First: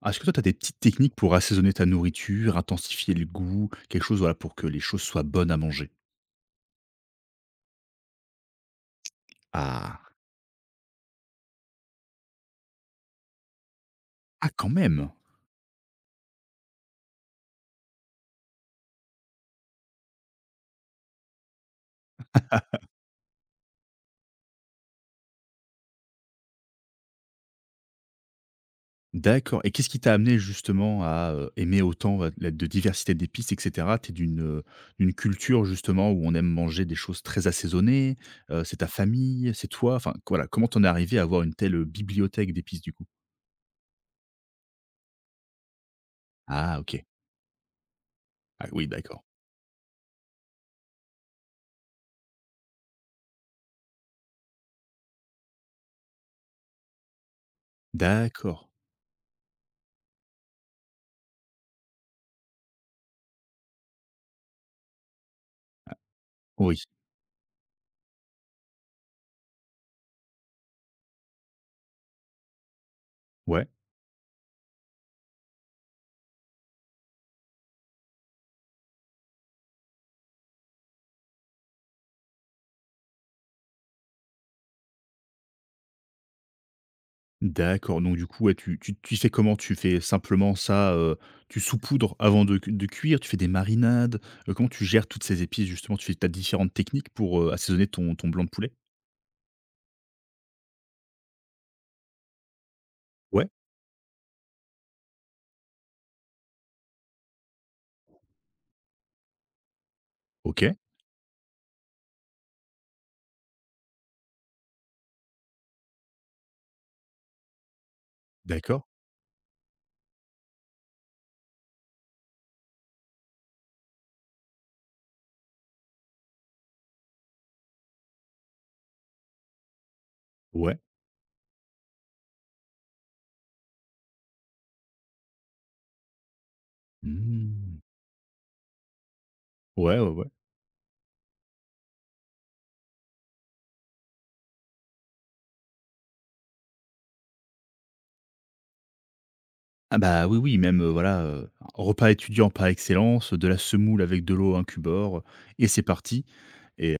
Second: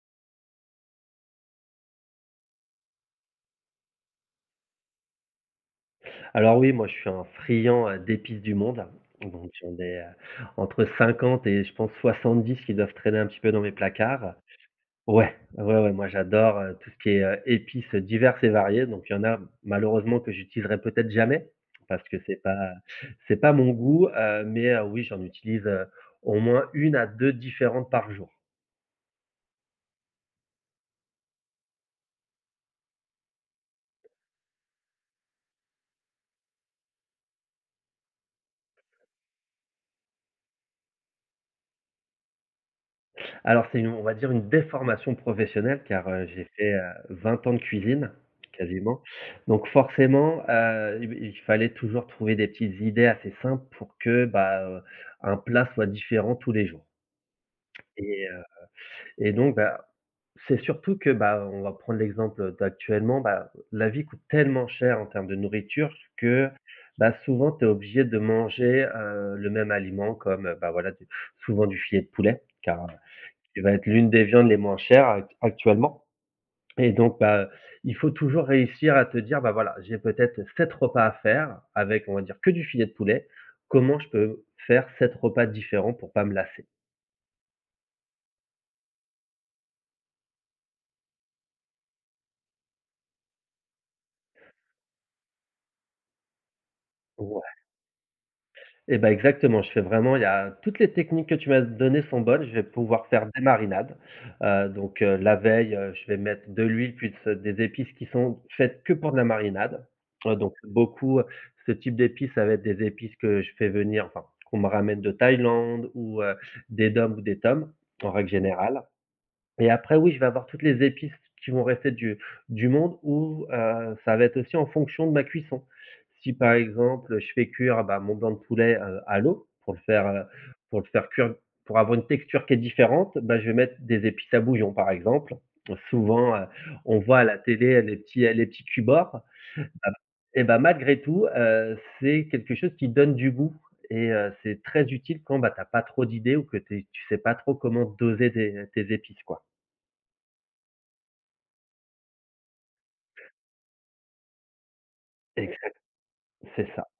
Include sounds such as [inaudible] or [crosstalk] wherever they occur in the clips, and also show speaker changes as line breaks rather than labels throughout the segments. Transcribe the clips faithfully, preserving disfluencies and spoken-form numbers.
Ah, est-ce que toi, tu as des petites techniques pour assaisonner ta nourriture, intensifier le goût, quelque chose voilà, pour que les choses soient bonnes à manger?
Alors oui, moi je suis un friand, heu, d'épices du monde, hein. Donc j'en ai,
Ah!
heu, entre cinquante et je pense soixante-dix qui doivent traîner un petit peu dans mes placards.
Ah, quand même!
Ouais, ouais, ouais, moi j'adore, heu, tout ce qui est, heu, épices diverses et variées, donc il y en a malheureusement que j'utiliserai peut-être jamais parce que c'est pas c'est pas mon goût, heu, mais heu, oui, j'en utilise, heu, au moins une à deux différentes par jour.
D'accord, et qu'est-ce qui t'a amené justement à, heu, aimer autant, heu, la de diversité d'épices et cetera? Tu d'une, heu, d'une culture justement où on aime manger des choses très assaisonnées? Heu, c'est ta famille? C'est toi? Enfin, voilà, comment t'en es arrivé à avoir une telle bibliothèque d'épices du coup?
Alors c'est une on va dire une déformation professionnelle car, heu, j'ai fait,
Ah,
heu,
OK.
vingt ans de cuisine,
Ah oui,
quasiment.
d'accord.
Donc forcément, heu, il il fallait toujours trouver des petites idées assez simples pour que, bah, heu, un plat soit différent tous les jours. Et heu
D'accord.
et donc bah, c'est surtout que, bah, on va prendre l'exemple d'actuellement. Bah, la vie coûte tellement cher en termes de nourriture que,
Oui.
bah, souvent tu es obligé de manger, heu, le même aliment comme, heu, bah, voilà, du souvent du filet de poulet, car qui
Ouais.
va être l'une des viandes les moins chères act actuellement. Et donc bah, il faut toujours réussir à te dire: «Bah, voilà, j'ai peut-être sept repas à faire avec, on va dire, que du filet de poulet. Comment je peux faire sept repas différents pour pas me lasser?»
D'accord, donc du coup, ouais, tu tu tu fais comment? Tu fais simplement ça, heu, tu saupoudres avant de cu de cuire? Tu fais des marinades? Heu, comment tu gères toutes ces épices justement? Tu fais tu as différentes techniques pour, heu, assaisonner ton ton blanc de poulet?
Eh ben, exactement, je fais vraiment, il y a toutes les techniques que tu m'as données sont bonnes, je vais pouvoir faire des
Ouais,
marinades. Heu, donc, heu, la veille, heu, je vais mettre de l'huile plus des épices qui sont faites que pour de la marinade. Heu, donc
OK,
beaucoup, euh, ce type d'épices, ça va être des épices que je fais venir, enfin qu'on me ramène de Thaïlande ou, heu, des dom ou des toms en règle générale.
d'accord,
Et après, oui, je vais avoir toutes les épices qui vont rester du du monde, ou heu, ça va être aussi en fonction de ma cuisson. Si par exemple, je fais cuire, bah, mon blanc de poulet, heu, à l'eau pour le faire, heu,
ouais.
pour le faire cuire pour avoir une texture qui est différente, bah, je vais mettre des épices à bouillon, par exemple. Souvent, heu, on voit à la télé
Mmh.
les petits, les petits cubes-or,
Ouais, ouais, ouais.
et bah, malgré tout, heu, c'est quelque chose qui donne du goût et heu, c'est très utile quand, bah, tu as pas trop d'idées ou que tu tu sais pas trop comment doser tes tes épices, quoi.
Ah bah, oui, oui, même, heu, voilà, heu, repas étudiant par excellence, de la semoule avec de l'eau à un cubord, et c'est parti.
C'est ça.
et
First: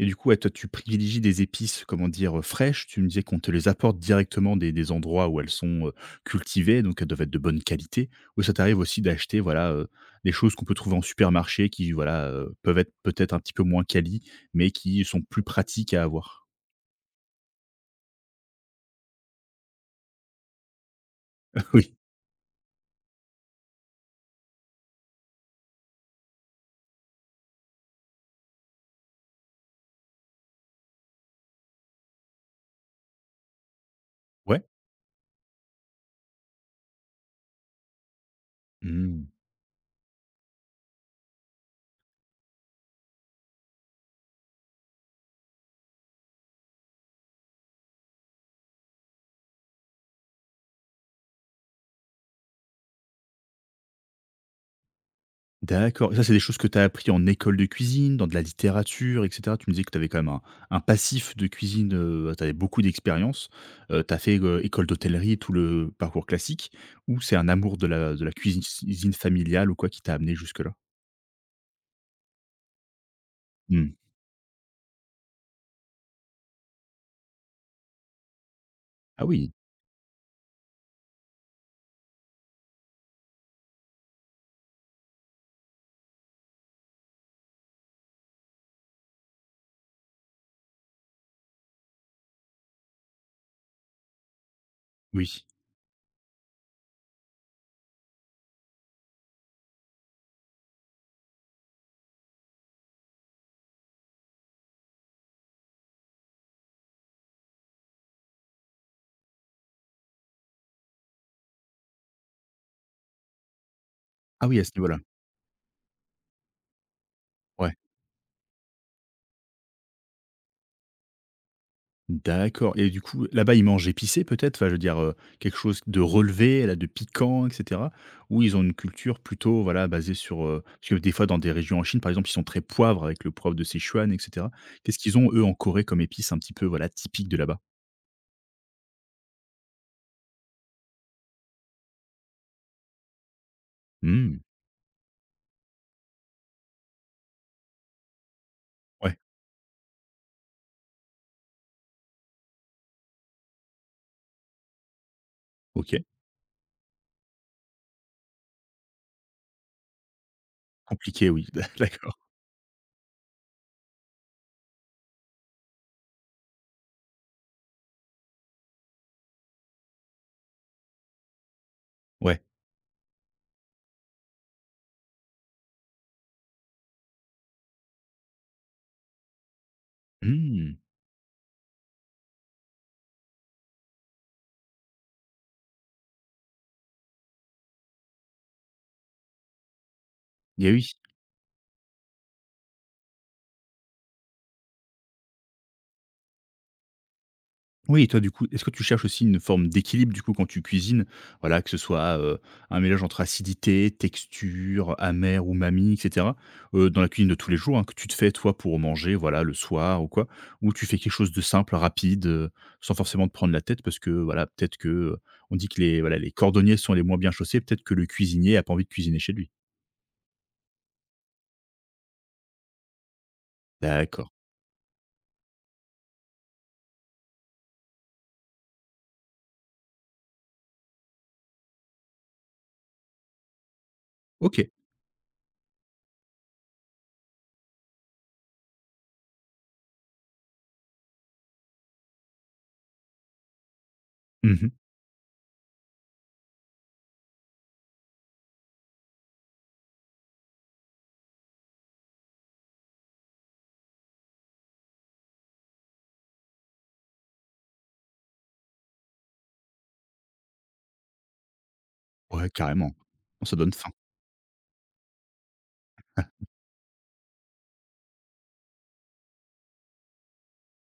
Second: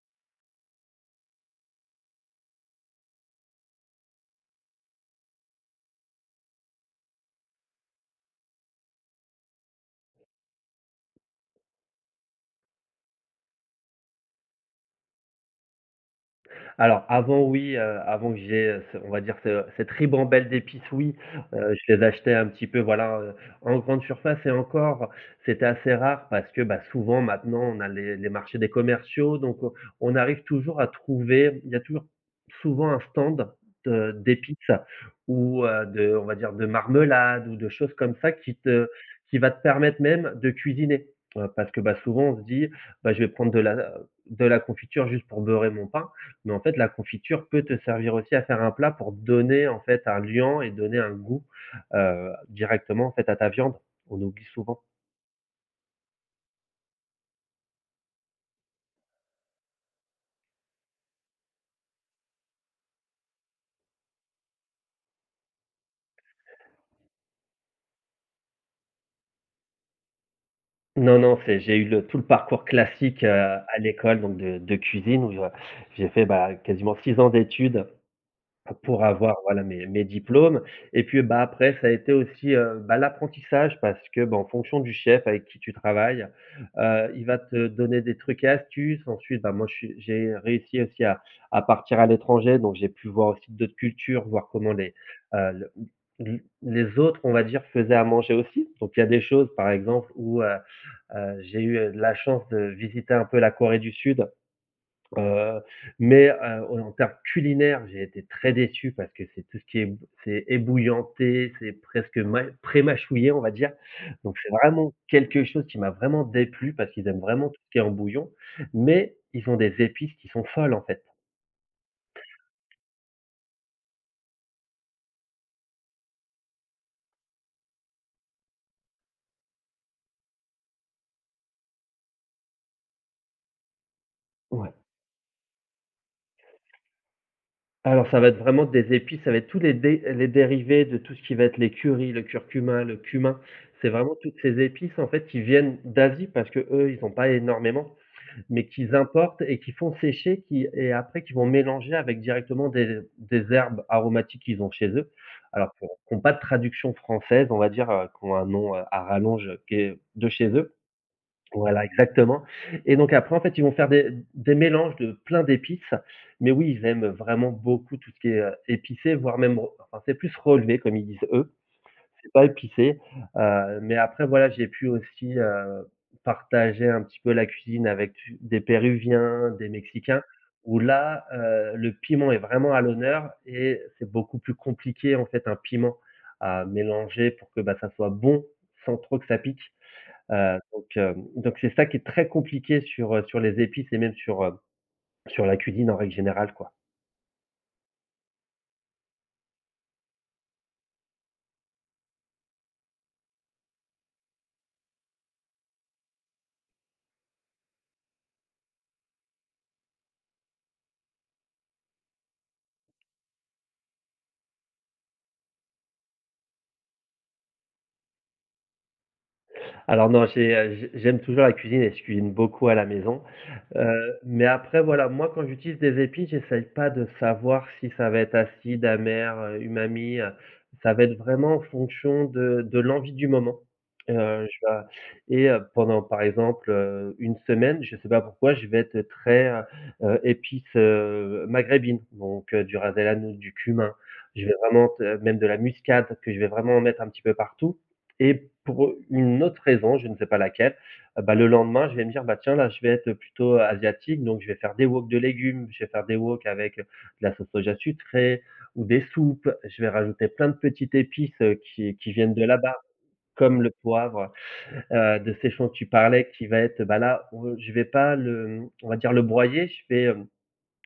Et du coup, ouais, toi, tu privilégies des épices, comment dire, heu, fraîches. Tu me disais qu'on te les apporte directement des des endroits où elles sont, heu, cultivées, donc elles doivent être de bonne qualité. Ou ça t'arrive aussi d'acheter, voilà, heu, des choses qu'on peut trouver en supermarché qui, voilà, heu, peuvent être peut-être un petit peu moins quali, mais qui sont plus pratiques à avoir?
Alors avant oui, heu, avant que j'ai, heu, ce on va dire ce cette ribambelle d'épices, oui, heu,
[laughs]
je
Oui.
les achetais un petit peu, voilà, heu, en grande surface, et encore, c'était assez rare parce que, bah, souvent maintenant on a les les marchés des commerciaux, donc on on arrive toujours à trouver, il y a toujours souvent un stand de
Ouais?
d'épices ou, heu, de, on va dire, de marmelade ou de choses comme ça qui te
Mmh.
qui va te permettre même de cuisiner. Heu, parce que, bah, souvent on se dit: «Bah, je vais prendre de la de la confiture juste pour beurrer mon pain.» Mais en fait, la confiture peut te servir aussi à faire un plat pour donner, en fait, un liant et donner un goût, heu, directement, en fait, à ta viande. On oublie souvent.
D'accord. Et ça, c'est des choses que tu as appris en école de cuisine, dans de la littérature, et cetera? Tu me disais que tu avais quand même un un passif de cuisine, heu, tu avais beaucoup d'expérience. Heu, tu as fait, heu, école d'hôtellerie, tout le parcours classique, ou c'est un amour de la de la cuisine cuisine familiale ou quoi qui t'a amené jusque là?
Non, non, c'est, j'ai eu le tout le parcours classique, heu, à
Mmh.
l'école, donc de de cuisine, où, heu, j'ai fait, bah, quasiment six ans d'études pour
Ah
avoir
oui,
voilà mes mes diplômes. Et puis, bah, après ça a été aussi, heu, bah, l'apprentissage parce que, bah, en fonction du chef avec qui tu travailles, heu, il va te donner des trucs et astuces. Ensuite, bah, moi je suis j'ai réussi aussi à à partir à l'étranger, donc j'ai pu voir aussi d'autres cultures, voir comment les,
oui.
heu, le l les autres, on va dire, faisaient à manger aussi. Donc il y a des choses, par exemple, où, heu heu, j'ai eu, heu, la chance de visiter un peu la Corée du Sud. Heu, mais heu, en termes culinaires, j'ai été très déçu parce que c'est tout ce qui est c'est ébouillanté, c'est presque ma pré-mâchouillé, on va dire. Donc
Ah
c'est
oui, à ce
vraiment
niveau-là.
quelque chose qui m'a vraiment déplu parce qu'ils aiment vraiment tout ce
Ouais.
qui est en bouillon, mais ils ont des épices qui sont folles, en fait.
D'accord, et du coup, là-bas, ils mangent épicé peut-être? Enfin, je veux dire, heu, quelque chose de relevé, là, de piquant et cetera? Ou ils ont une culture plutôt, voilà basée sur, heu parce que des fois, dans des régions en Chine, par exemple, ils sont très poivre avec le poivre de Sichuan et cetera.
Ouais.
Qu'est-ce qu'ils ont, eux, en Corée comme épice un petit peu, voilà, typique de là-bas?
Alors ça va être vraiment des épices, ça va être tous les dé les dérivés de tout ce qui va être les currys, le curcuma, le cumin. C'est vraiment toutes
Mmh,
ces épices, en fait, qui viennent d'Asie parce que eux ils n'ont pas énormément, mais qu'ils
ouais,
importent et qu'ils font sécher, qui et après qu'ils vont mélanger avec directement des des herbes aromatiques qu'ils ont chez eux. Alors qu'on
OK.
qui ont pas de traduction française, on va dire, heu, qui ont un nom, heu, à rallonge, euh, qui est de chez eux.
Compliqué, oui. [laughs]
Voilà,
D'accord.
exactement, et donc après, en fait, ils vont faire des des mélanges de plein d'épices, mais oui, ils aiment vraiment beaucoup tout ce qui est, heu, épicé, voire même re enfin, c'est plus relevé comme ils disent eux, c'est
Ouais.
pas épicé, heu, mais après voilà, j'ai pu aussi, heu, partager un petit peu la cuisine avec tu des péruviens, des mexicains,
Mmh,
où là, heu, le piment est vraiment à l'honneur et c'est beaucoup plus compliqué, en fait, un piment à mélanger pour que, bah, ça soit bon sans trop que ça pique. Heu,
et
donc
oui.
heu, donc c'est ça qui est très compliqué sur, heu, sur les épices et même sur, heu, sur la cuisine en règle générale, quoi.
Oui, et toi du coup, est-ce que tu cherches aussi une forme d'équilibre du coup quand tu cuisines? Voilà, que ce soit, heu, un mélange entre acidité, texture, amer, umami et cetera, heu, dans la cuisine de tous les jours, hein, que tu te fais toi pour manger, voilà, le soir ou quoi, ou tu fais quelque chose de simple, rapide, heu, sans forcément te prendre la tête parce que, voilà, peut-être que, heu, on dit que les voilà, les cordonniers sont les moins bien chaussés, peut-être que le cuisinier a pas envie de cuisiner chez lui?
Alors non, j'ai, heu, j'ai j'aime toujours la cuisine et je cuisine beaucoup à la maison. Heu,
D'accord.
mais après voilà, moi quand j'utilise des épices, j'essaye pas de savoir si ça va être acide, amer, heu, umami, heu, ça va être vraiment en fonction de de l'envie du moment. Heu, je
OK.
vais et heu, Pendant par exemple, heu, une semaine, je sais pas pourquoi, je vais être très, heu heu, épice, heu, maghrébine, donc heu, du ras el hanout, du cumin, je vais
Mmh.
vraiment te même de la muscade, que je vais vraiment mettre un petit peu partout. Et pour une autre raison, je ne sais pas laquelle, heu, bah, le lendemain, je vais me dire: «Bah, tiens, là, je vais être plutôt asiatique, donc je vais faire des woks de légumes, je vais faire des woks avec de la sauce soja sucrée, ou des soupes.» Je vais rajouter plein de petites épices, heu, qui qui viennent de
Ouais,
là-bas,
carrément. Ça
comme le
donne faim.
poivre, heu, de séchon que tu parlais, qui va être, bah, là, on je vais pas le, mmh, on va dire, le broyer, je vais, hem,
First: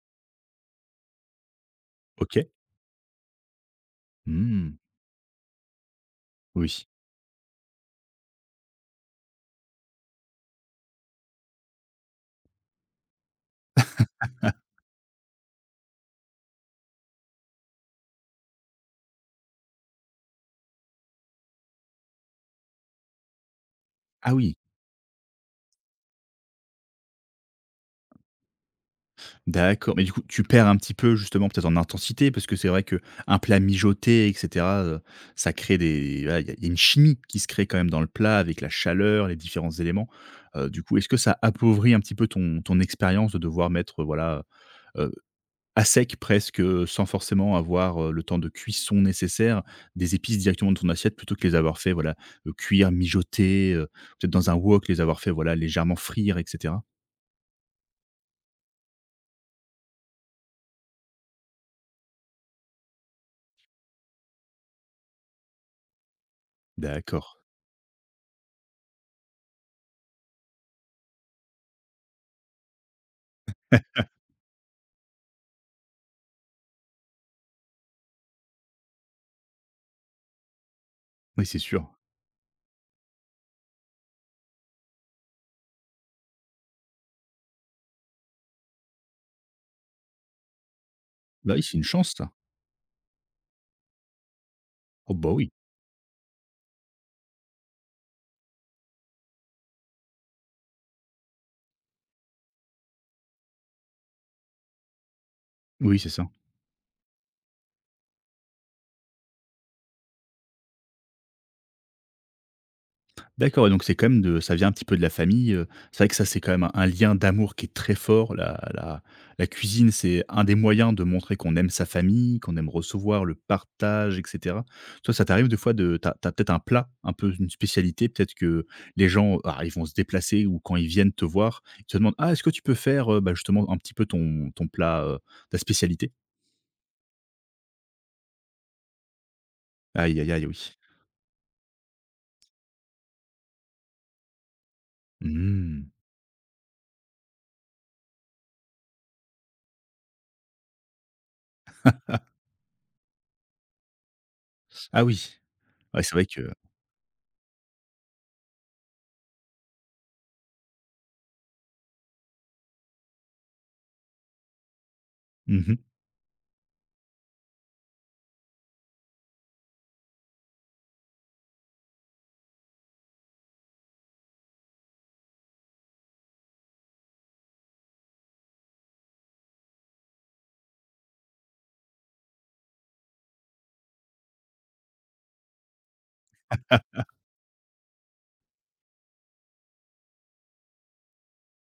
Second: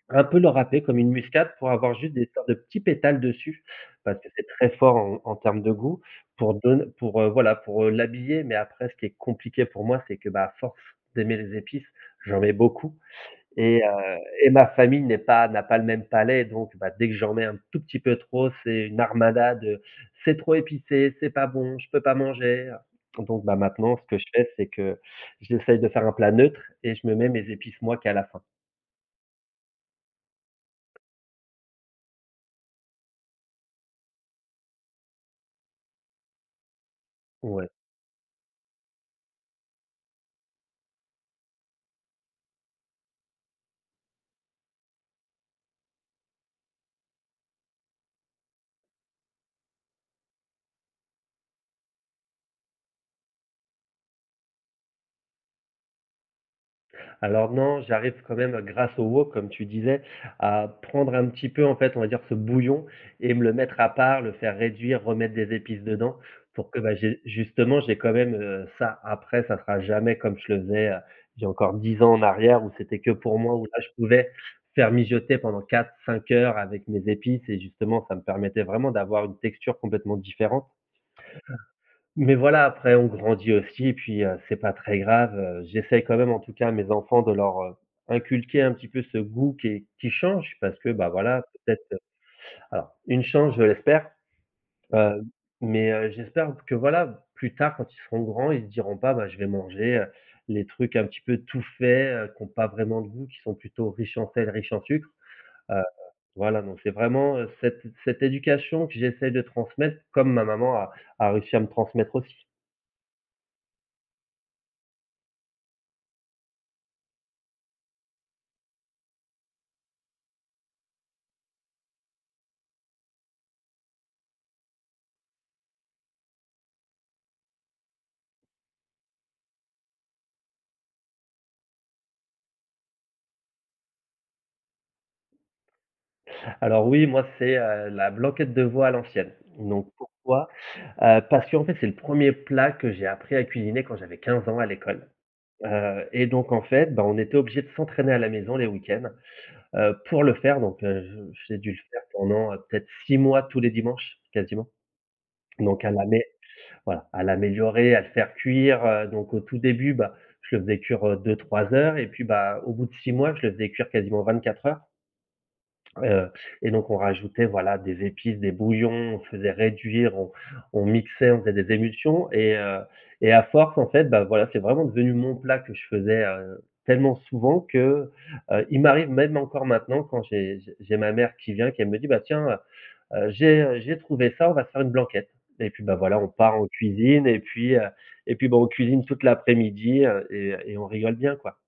un peu le râper comme une muscade pour avoir juste des sortes
OK.
de petits pétales dessus, parce que c'est très
Mmh.
fort en en termes de goût pour don
Oui.
pour, heu, voilà, pour, heu, l'habiller. Mais après ce qui est compliqué pour moi, c'est que, bah, à force d'aimer les épices, j'en mets beaucoup. et heu
[laughs]
et ma famille n'est pas n'a pas le même palais, donc bah, dès que j'en mets un tout petit peu trop, c'est une armada de: «C'est trop épicé, c'est pas bon, je peux pas manger.» Donc bah, maintenant ce que je
Ah
fais,
oui!
c'est que j'essaye de faire un plat neutre et je me mets mes épices moi qu'à la fin.
D'accord, mais du coup, tu perds un petit peu justement peut-être en intensité, parce que c'est vrai que un plat mijoté et cetera, heu, ça crée des, voilà, il y a il y a une chimie qui se crée
Ouais.
quand même dans le plat avec la chaleur, les différents éléments. Heu, du coup, est-ce que ça appauvrit un petit peu ton ton expérience de devoir mettre, heu, voilà, heu, à sec presque, heu, sans forcément avoir, heu, le temps de cuisson nécessaire, des épices directement dans ton assiette plutôt que les avoir fait, voilà, heu, cuire, mijoter, heu, peut-être dans un wok, les avoir fait, voilà, légèrement frire et cetera?
Alors non, j'arrive quand même grâce au wok, comme tu disais, à prendre un petit peu, en fait, on va dire, ce bouillon et me le mettre à part, le faire réduire, remettre des épices dedans pour que, bah, j'ai
D'accord.
justement, j'ai quand même, heu, ça, après, ça sera jamais comme je le faisais, heu, il y a encore dix ans en arrière où c'était que pour moi, où là, je
Ah,
pouvais faire mijoter pendant quatre cinq heures avec mes épices, et justement, ça me permettait vraiment d'avoir une texture complètement différente.
oui, c'est sûr.
Mais voilà, après on grandit aussi, et puis, heu, c'est pas très grave, heu, j'essaye quand même en tout cas à mes enfants de leur, heu, inculquer un petit peu ce goût qui est qui change parce que, bah, voilà,
Bah, oui, c'est
peut-être,
une chance ça.
alors une chance, je l'espère,
Oh
heu,
bah, oui.
mais, heu, j'espère que voilà, plus tard quand ils seront grands, ils se diront pas: «Bah, je vais manger, heu, les trucs un petit peu tout faits, heu, qui ont pas vraiment de goût, qui sont plutôt riches en sel, riches en sucre», heu,
Oui, c'est ça.
voilà, donc c'est vraiment, heu, cette cette éducation que j'essaye de transmettre comme ma maman a a réussi à me transmettre aussi.
D'accord, et donc c'est quand même, de ça vient un petit peu de la famille, heu, c'est vrai que ça, c'est quand même un un lien d'amour qui est très fort. La la la cuisine, c'est un des moyens de montrer qu'on aime sa famille, qu'on aime recevoir, le partage et cetera. Toi, ça t'arrive des fois de T'as as peut-être un plat, un peu une spécialité, peut-être que les gens, ah, ils vont se déplacer, ou quand ils viennent te voir, ils te demandent: «Ah, est-ce que tu peux faire, heu, bah, justement un petit peu ton ton plat, heu, ta spécialité?»
Alors oui, moi, c'est, heu, la blanquette de veau à l'ancienne. Donc
Aïe, aïe, aïe,
pourquoi?
oui.
Heu, parce qu'en fait, c'est le premier plat que j'ai appris à cuisiner quand j'avais quinze ans à l'école.
Mmh.
Heu et donc en fait, bah, on était obligé de s'entraîner à la maison les week-ends, heu, pour le faire. Donc heu, je j'ai dû le faire pendant, heu, peut-être six mois tous les dimanches, quasiment.
Ah oui.
Donc à
Ouais, c'est
l'amé
vrai que.
voilà, à l'améliorer, à le faire cuire, heu, donc au tout début, bah, je le faisais cuire, deux-trois heures et puis, bah, au bout de six mois, je le faisais cuire quasiment 24 heures.
Mmh.
Heu et donc on rajoutait voilà des épices, des bouillons, on faisait réduire, on on mixait, on faisait des émulsions et heu et à force en fait, bah, voilà, c'est vraiment devenu mon plat que je faisais, heu, tellement souvent que, heu, il m'arrive même encore maintenant quand j'ai j'ai j'ai ma mère qui vient, qu'elle me dit: «Bah, tiens, heu j'ai, heu, j'ai trouvé ça, on va se faire une blanquette» et puis, bah, voilà, on part en cuisine et puis, heu et puis, bah, on cuisine toute l'après-midi, heu et et on rigole bien, quoi.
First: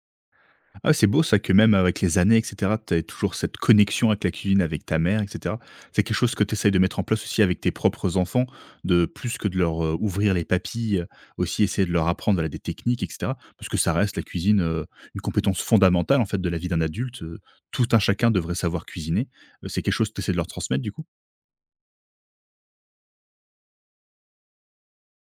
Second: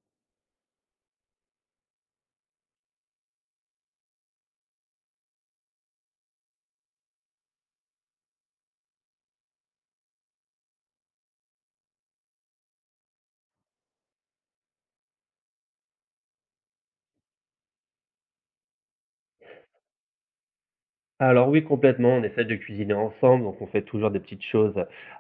Ah, c'est beau ça, que même avec les années et cetera, tu as toujours cette connexion avec la cuisine, avec ta mère et cetera. C'est quelque chose que tu essayes de mettre en place aussi avec tes propres enfants, de plus que de leur, heu, ouvrir les papilles, heu, aussi essayer de leur apprendre, voilà, des techniques et cetera. Parce que ça reste la cuisine, heu, une compétence fondamentale en fait de la vie d'un adulte, heu, tout un chacun devrait savoir cuisiner. Heu, c'est quelque chose que tu essaies de leur transmettre du coup?
Alors oui, complètement, on essaie de cuisiner ensemble, donc on fait toujours des petites choses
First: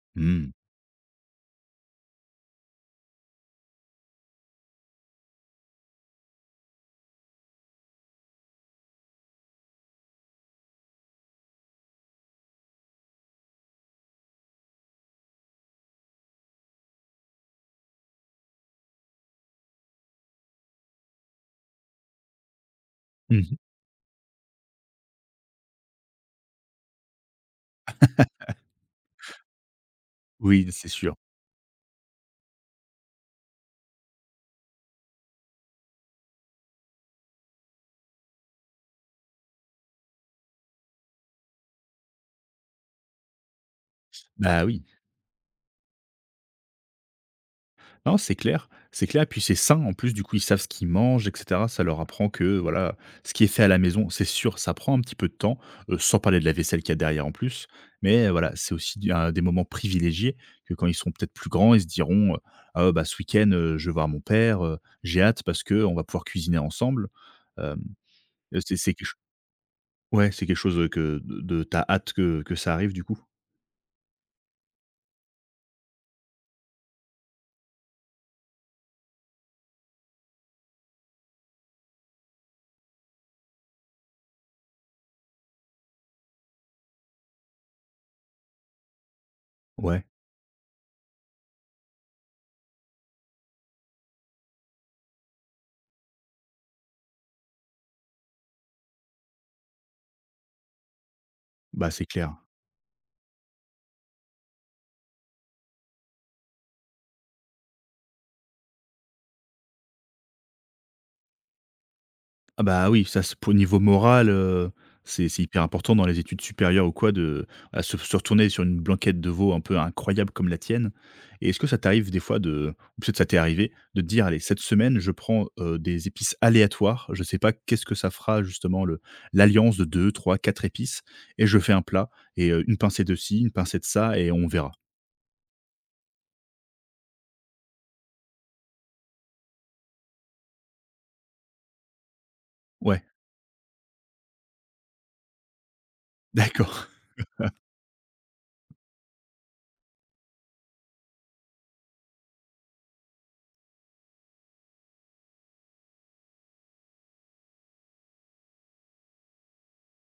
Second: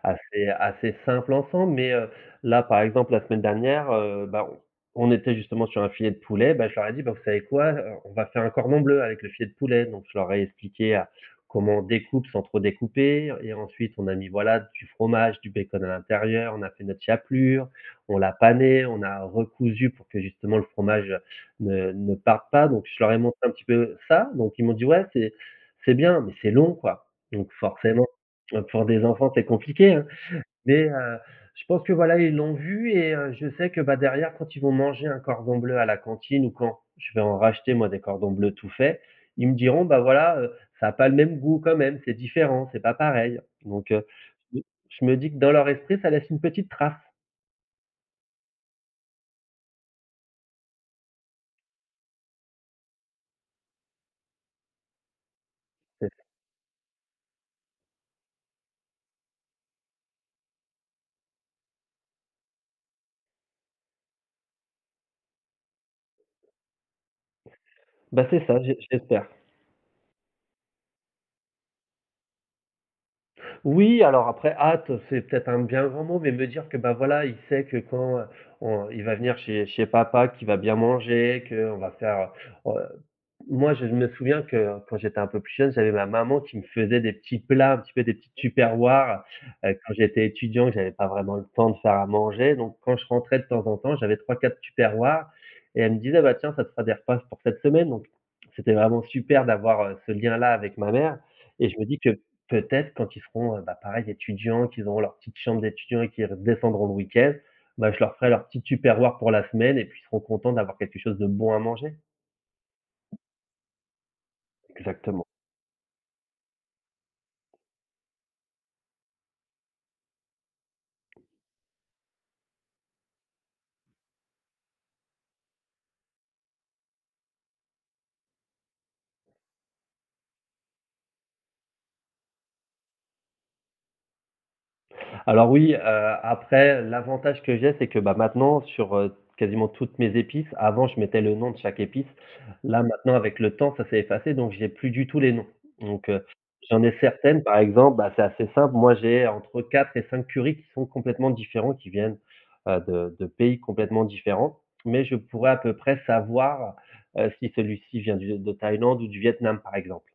assez
Mmh.
assez simples ensemble. Mais, heu, là, par exemple, la semaine dernière, heu, bah, on on était justement sur un filet de poulet, bah, je leur ai dit: «Bah, vous savez quoi? Heu, on va faire un cordon bleu avec le filet de poulet». Donc je leur ai expliqué, heu, comment on découpe sans trop découper et ensuite on a mis, voilà, du fromage, du bacon à l'intérieur, on a fait notre chapelure, on l'a pané, on a recousu pour que justement le fromage, ne ne parte pas. Donc je leur ai montré un
Mmh.
petit peu ça, donc ils m'ont dit: «Ouais, c'est». C'est bien, mais c'est long, quoi. Donc forcément, heu, pour des enfants, c'est compliqué, hein.
Oui, c'est
Mais,
sûr.
heu, je pense que voilà, ils l'ont vu et heu, je sais que, bah, derrière, quand ils vont manger un cordon bleu à la cantine ou quand je vais en racheter, moi, des cordons bleus tout faits, ils me diront: «Bah, voilà, heu, ça a pas le même goût quand même, c'est différent, c'est pas pareil». Donc, heu, je me
Bah oui.
je me dis que dans leur esprit, ça laisse une petite trace.
Non, c'est clair, c'est clair, puis c'est sain en plus, du coup, ils savent ce qu'ils mangent et cetera. Ça leur apprend que, voilà, ce qui est fait à la maison, c'est sûr, ça prend un petit peu de temps, heu,
C'est
sans parler de la vaisselle qu'il y a derrière en plus. Mais euh, voilà, c'est aussi, du un des moments privilégiés, que quand ils seront peut-être plus grands, ils se diront, heu: «Ah, ouais, bah, ce week-end, heu, je vais voir mon père, heu, j'ai hâte parce que on va pouvoir cuisiner ensemble». Hem,
Bah, c'est ça, j'e
c'est c'est quelque ch
j'espère.
Ouais, c'est quelque chose, que de de tu hâte que que ça arrive, du coup?
Oui, alors après, hâte, c'est peut-être un bien grand mot, mais me dire que bah voilà, il sait que quand euh, on- il va venir chez, chez papa, qu'il va bien manger, qu'on va faire, euh, moi, je me souviens que quand j'étais un peu plus jeune, j'avais ma maman qui me faisait des petits plats, un petit peu des petites tupperwares, heu, quand
Ouais,
j'étais étudiant, que j'avais pas vraiment le temps de faire à manger, donc quand je rentrais de temps en temps, j'avais trois, quatre tupperwares et elle me disait: «Bah, tiens, ça te fera des repas pour cette semaine», donc c'était vraiment super d'avoir, heu, ce lien-là avec ma mère et je me
bah,
dis
c'est
que
clair.
peut-être quand ils seront, heu, bah, pareil étudiants, qu'ils auront leur petite chambre d'étudiant et qu'ils redescendront le week-end, bah, je leur ferai leur petit tupperware pour la semaine et puis ils seront contents d'avoir quelque chose de bon à manger.
Ah bah, oui, ça c'est au niveau moral, heu,
Exactement.
c'est c'est hyper important dans les études supérieures ou quoi, de à se se retourner sur une blanquette de veau un peu incroyable comme la tienne, et est-ce que ça t'arrive des fois, de ou peut-être ça t'est arrivé de te dire: «Allez, cette semaine je prends, heu, des épices aléatoires, je sais pas qu'est-ce que ça fera, justement, le l'alliance de deux, trois, quatre épices, et je fais un plat, et heu, une pincée de ci, une pincée de ça, et on verra».
Alors oui, heu, après l'avantage que j'ai, c'est que, bah, maintenant sur, heu, quasiment toutes mes épices, avant je mettais le nom de chaque épice. Là
Ouais,
maintenant avec le temps, ça s'est effacé donc j'ai plus du tout les noms. Donc, heu,
[laughs]
j'en
d'accord.
ai certaines par exemple, bah, c'est assez simple, moi j'ai entre quatre et cinq currys qui sont complètement différents, qui viennent, heu, de de pays complètement différents, mais je pourrais à peu près savoir, heu, si celui-ci vient du de Thaïlande ou du Vietnam par exemple,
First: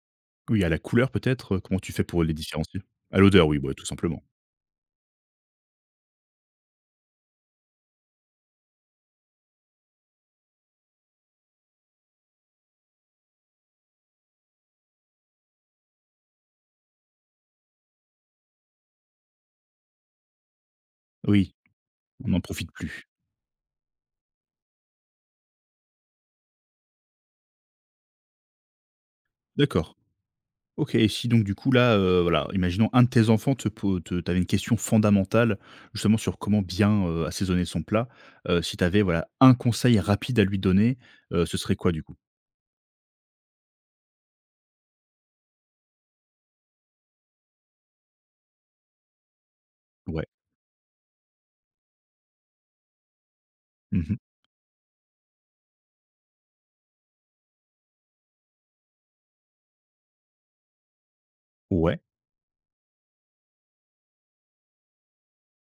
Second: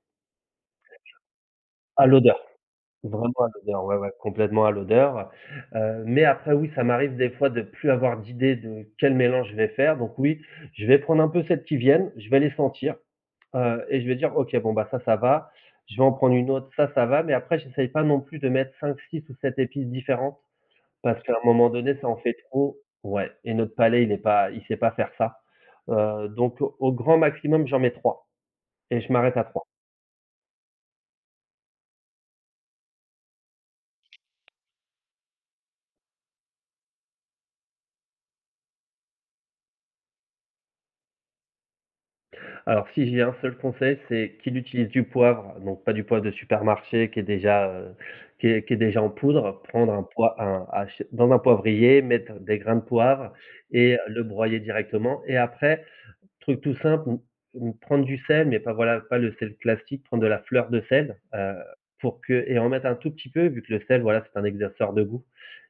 Oui, à la couleur peut-être? euh, Comment tu fais
à
pour les
l'odeur.
différencier? À
Vraiment
l'odeur,
à
oui, bah,
l'odeur,
tout
ouais, ouais,
simplement.
complètement à l'odeur, heu, mais après oui, ça m'arrive des fois de plus avoir d'idée de quel mélange je vais faire, donc oui, je vais prendre un peu celles qui viennent, je vais les sentir, heu, et je vais dire: «OK, bon, bah, ça, ça va». Je vais en prendre une autre, ça, ça va, mais après j'essaye pas non plus de mettre cinq six ou sept épices différentes parce qu'à un
Oui,
moment donné, ça en
on
fait
n'en profite
trop
plus.
ouais et notre palais, il est pas il sait pas faire ça, heu, donc au grand maximum, j'en mets trois et je m'arrête à trois.
D'accord. OK, et si donc du coup là, heu, voilà, imaginons un de tes enfants te po te tu une question fondamentale, justement sur comment bien, heu, assaisonner son plat, heu, si tu avais, voilà, un conseil rapide à lui donner, heu, ce serait quoi du coup?
Alors si j'ai un seul conseil, c'est qu'il utilise du poivre, donc pas du poivre de supermarché qui est déjà, heu, qui est qui est déjà en poudre. Prendre un
Ouais.
poivre un ach dans un poivrier, mettre des grains de poivre et
Mmh.
le broyer directement et après, truc tout simple, m m prendre du sel, mais pas voilà, pas le sel classique, prendre de la fleur de sel, heu,
Ouais.
pour que et en mettre un tout petit peu vu que le sel, voilà, c'est un exerceur de goût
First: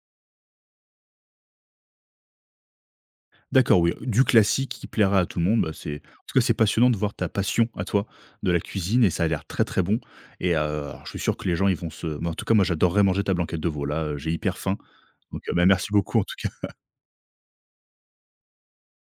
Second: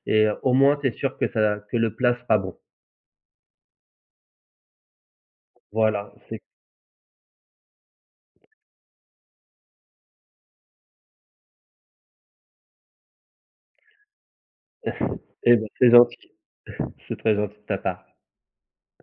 et heu, au moins tu es sûr que ça que le plat sera bon.
D'accord, oui, du classique qui plaira à tout le monde, bah, c'est,
Voilà,
en tout cas
c'est
c'est passionnant de voir ta passion à toi de la cuisine, et ça a l'air très, très bon, et heu, alors je suis sûr que les gens ils vont se bah, en tout cas moi j'adorerais manger ta blanquette de veau là, heu, j'ai hyper faim, donc heu,
eh
bah,
ben,
merci
c'est
beaucoup en
gentil,
tout cas.
c'est très gentil de ta part.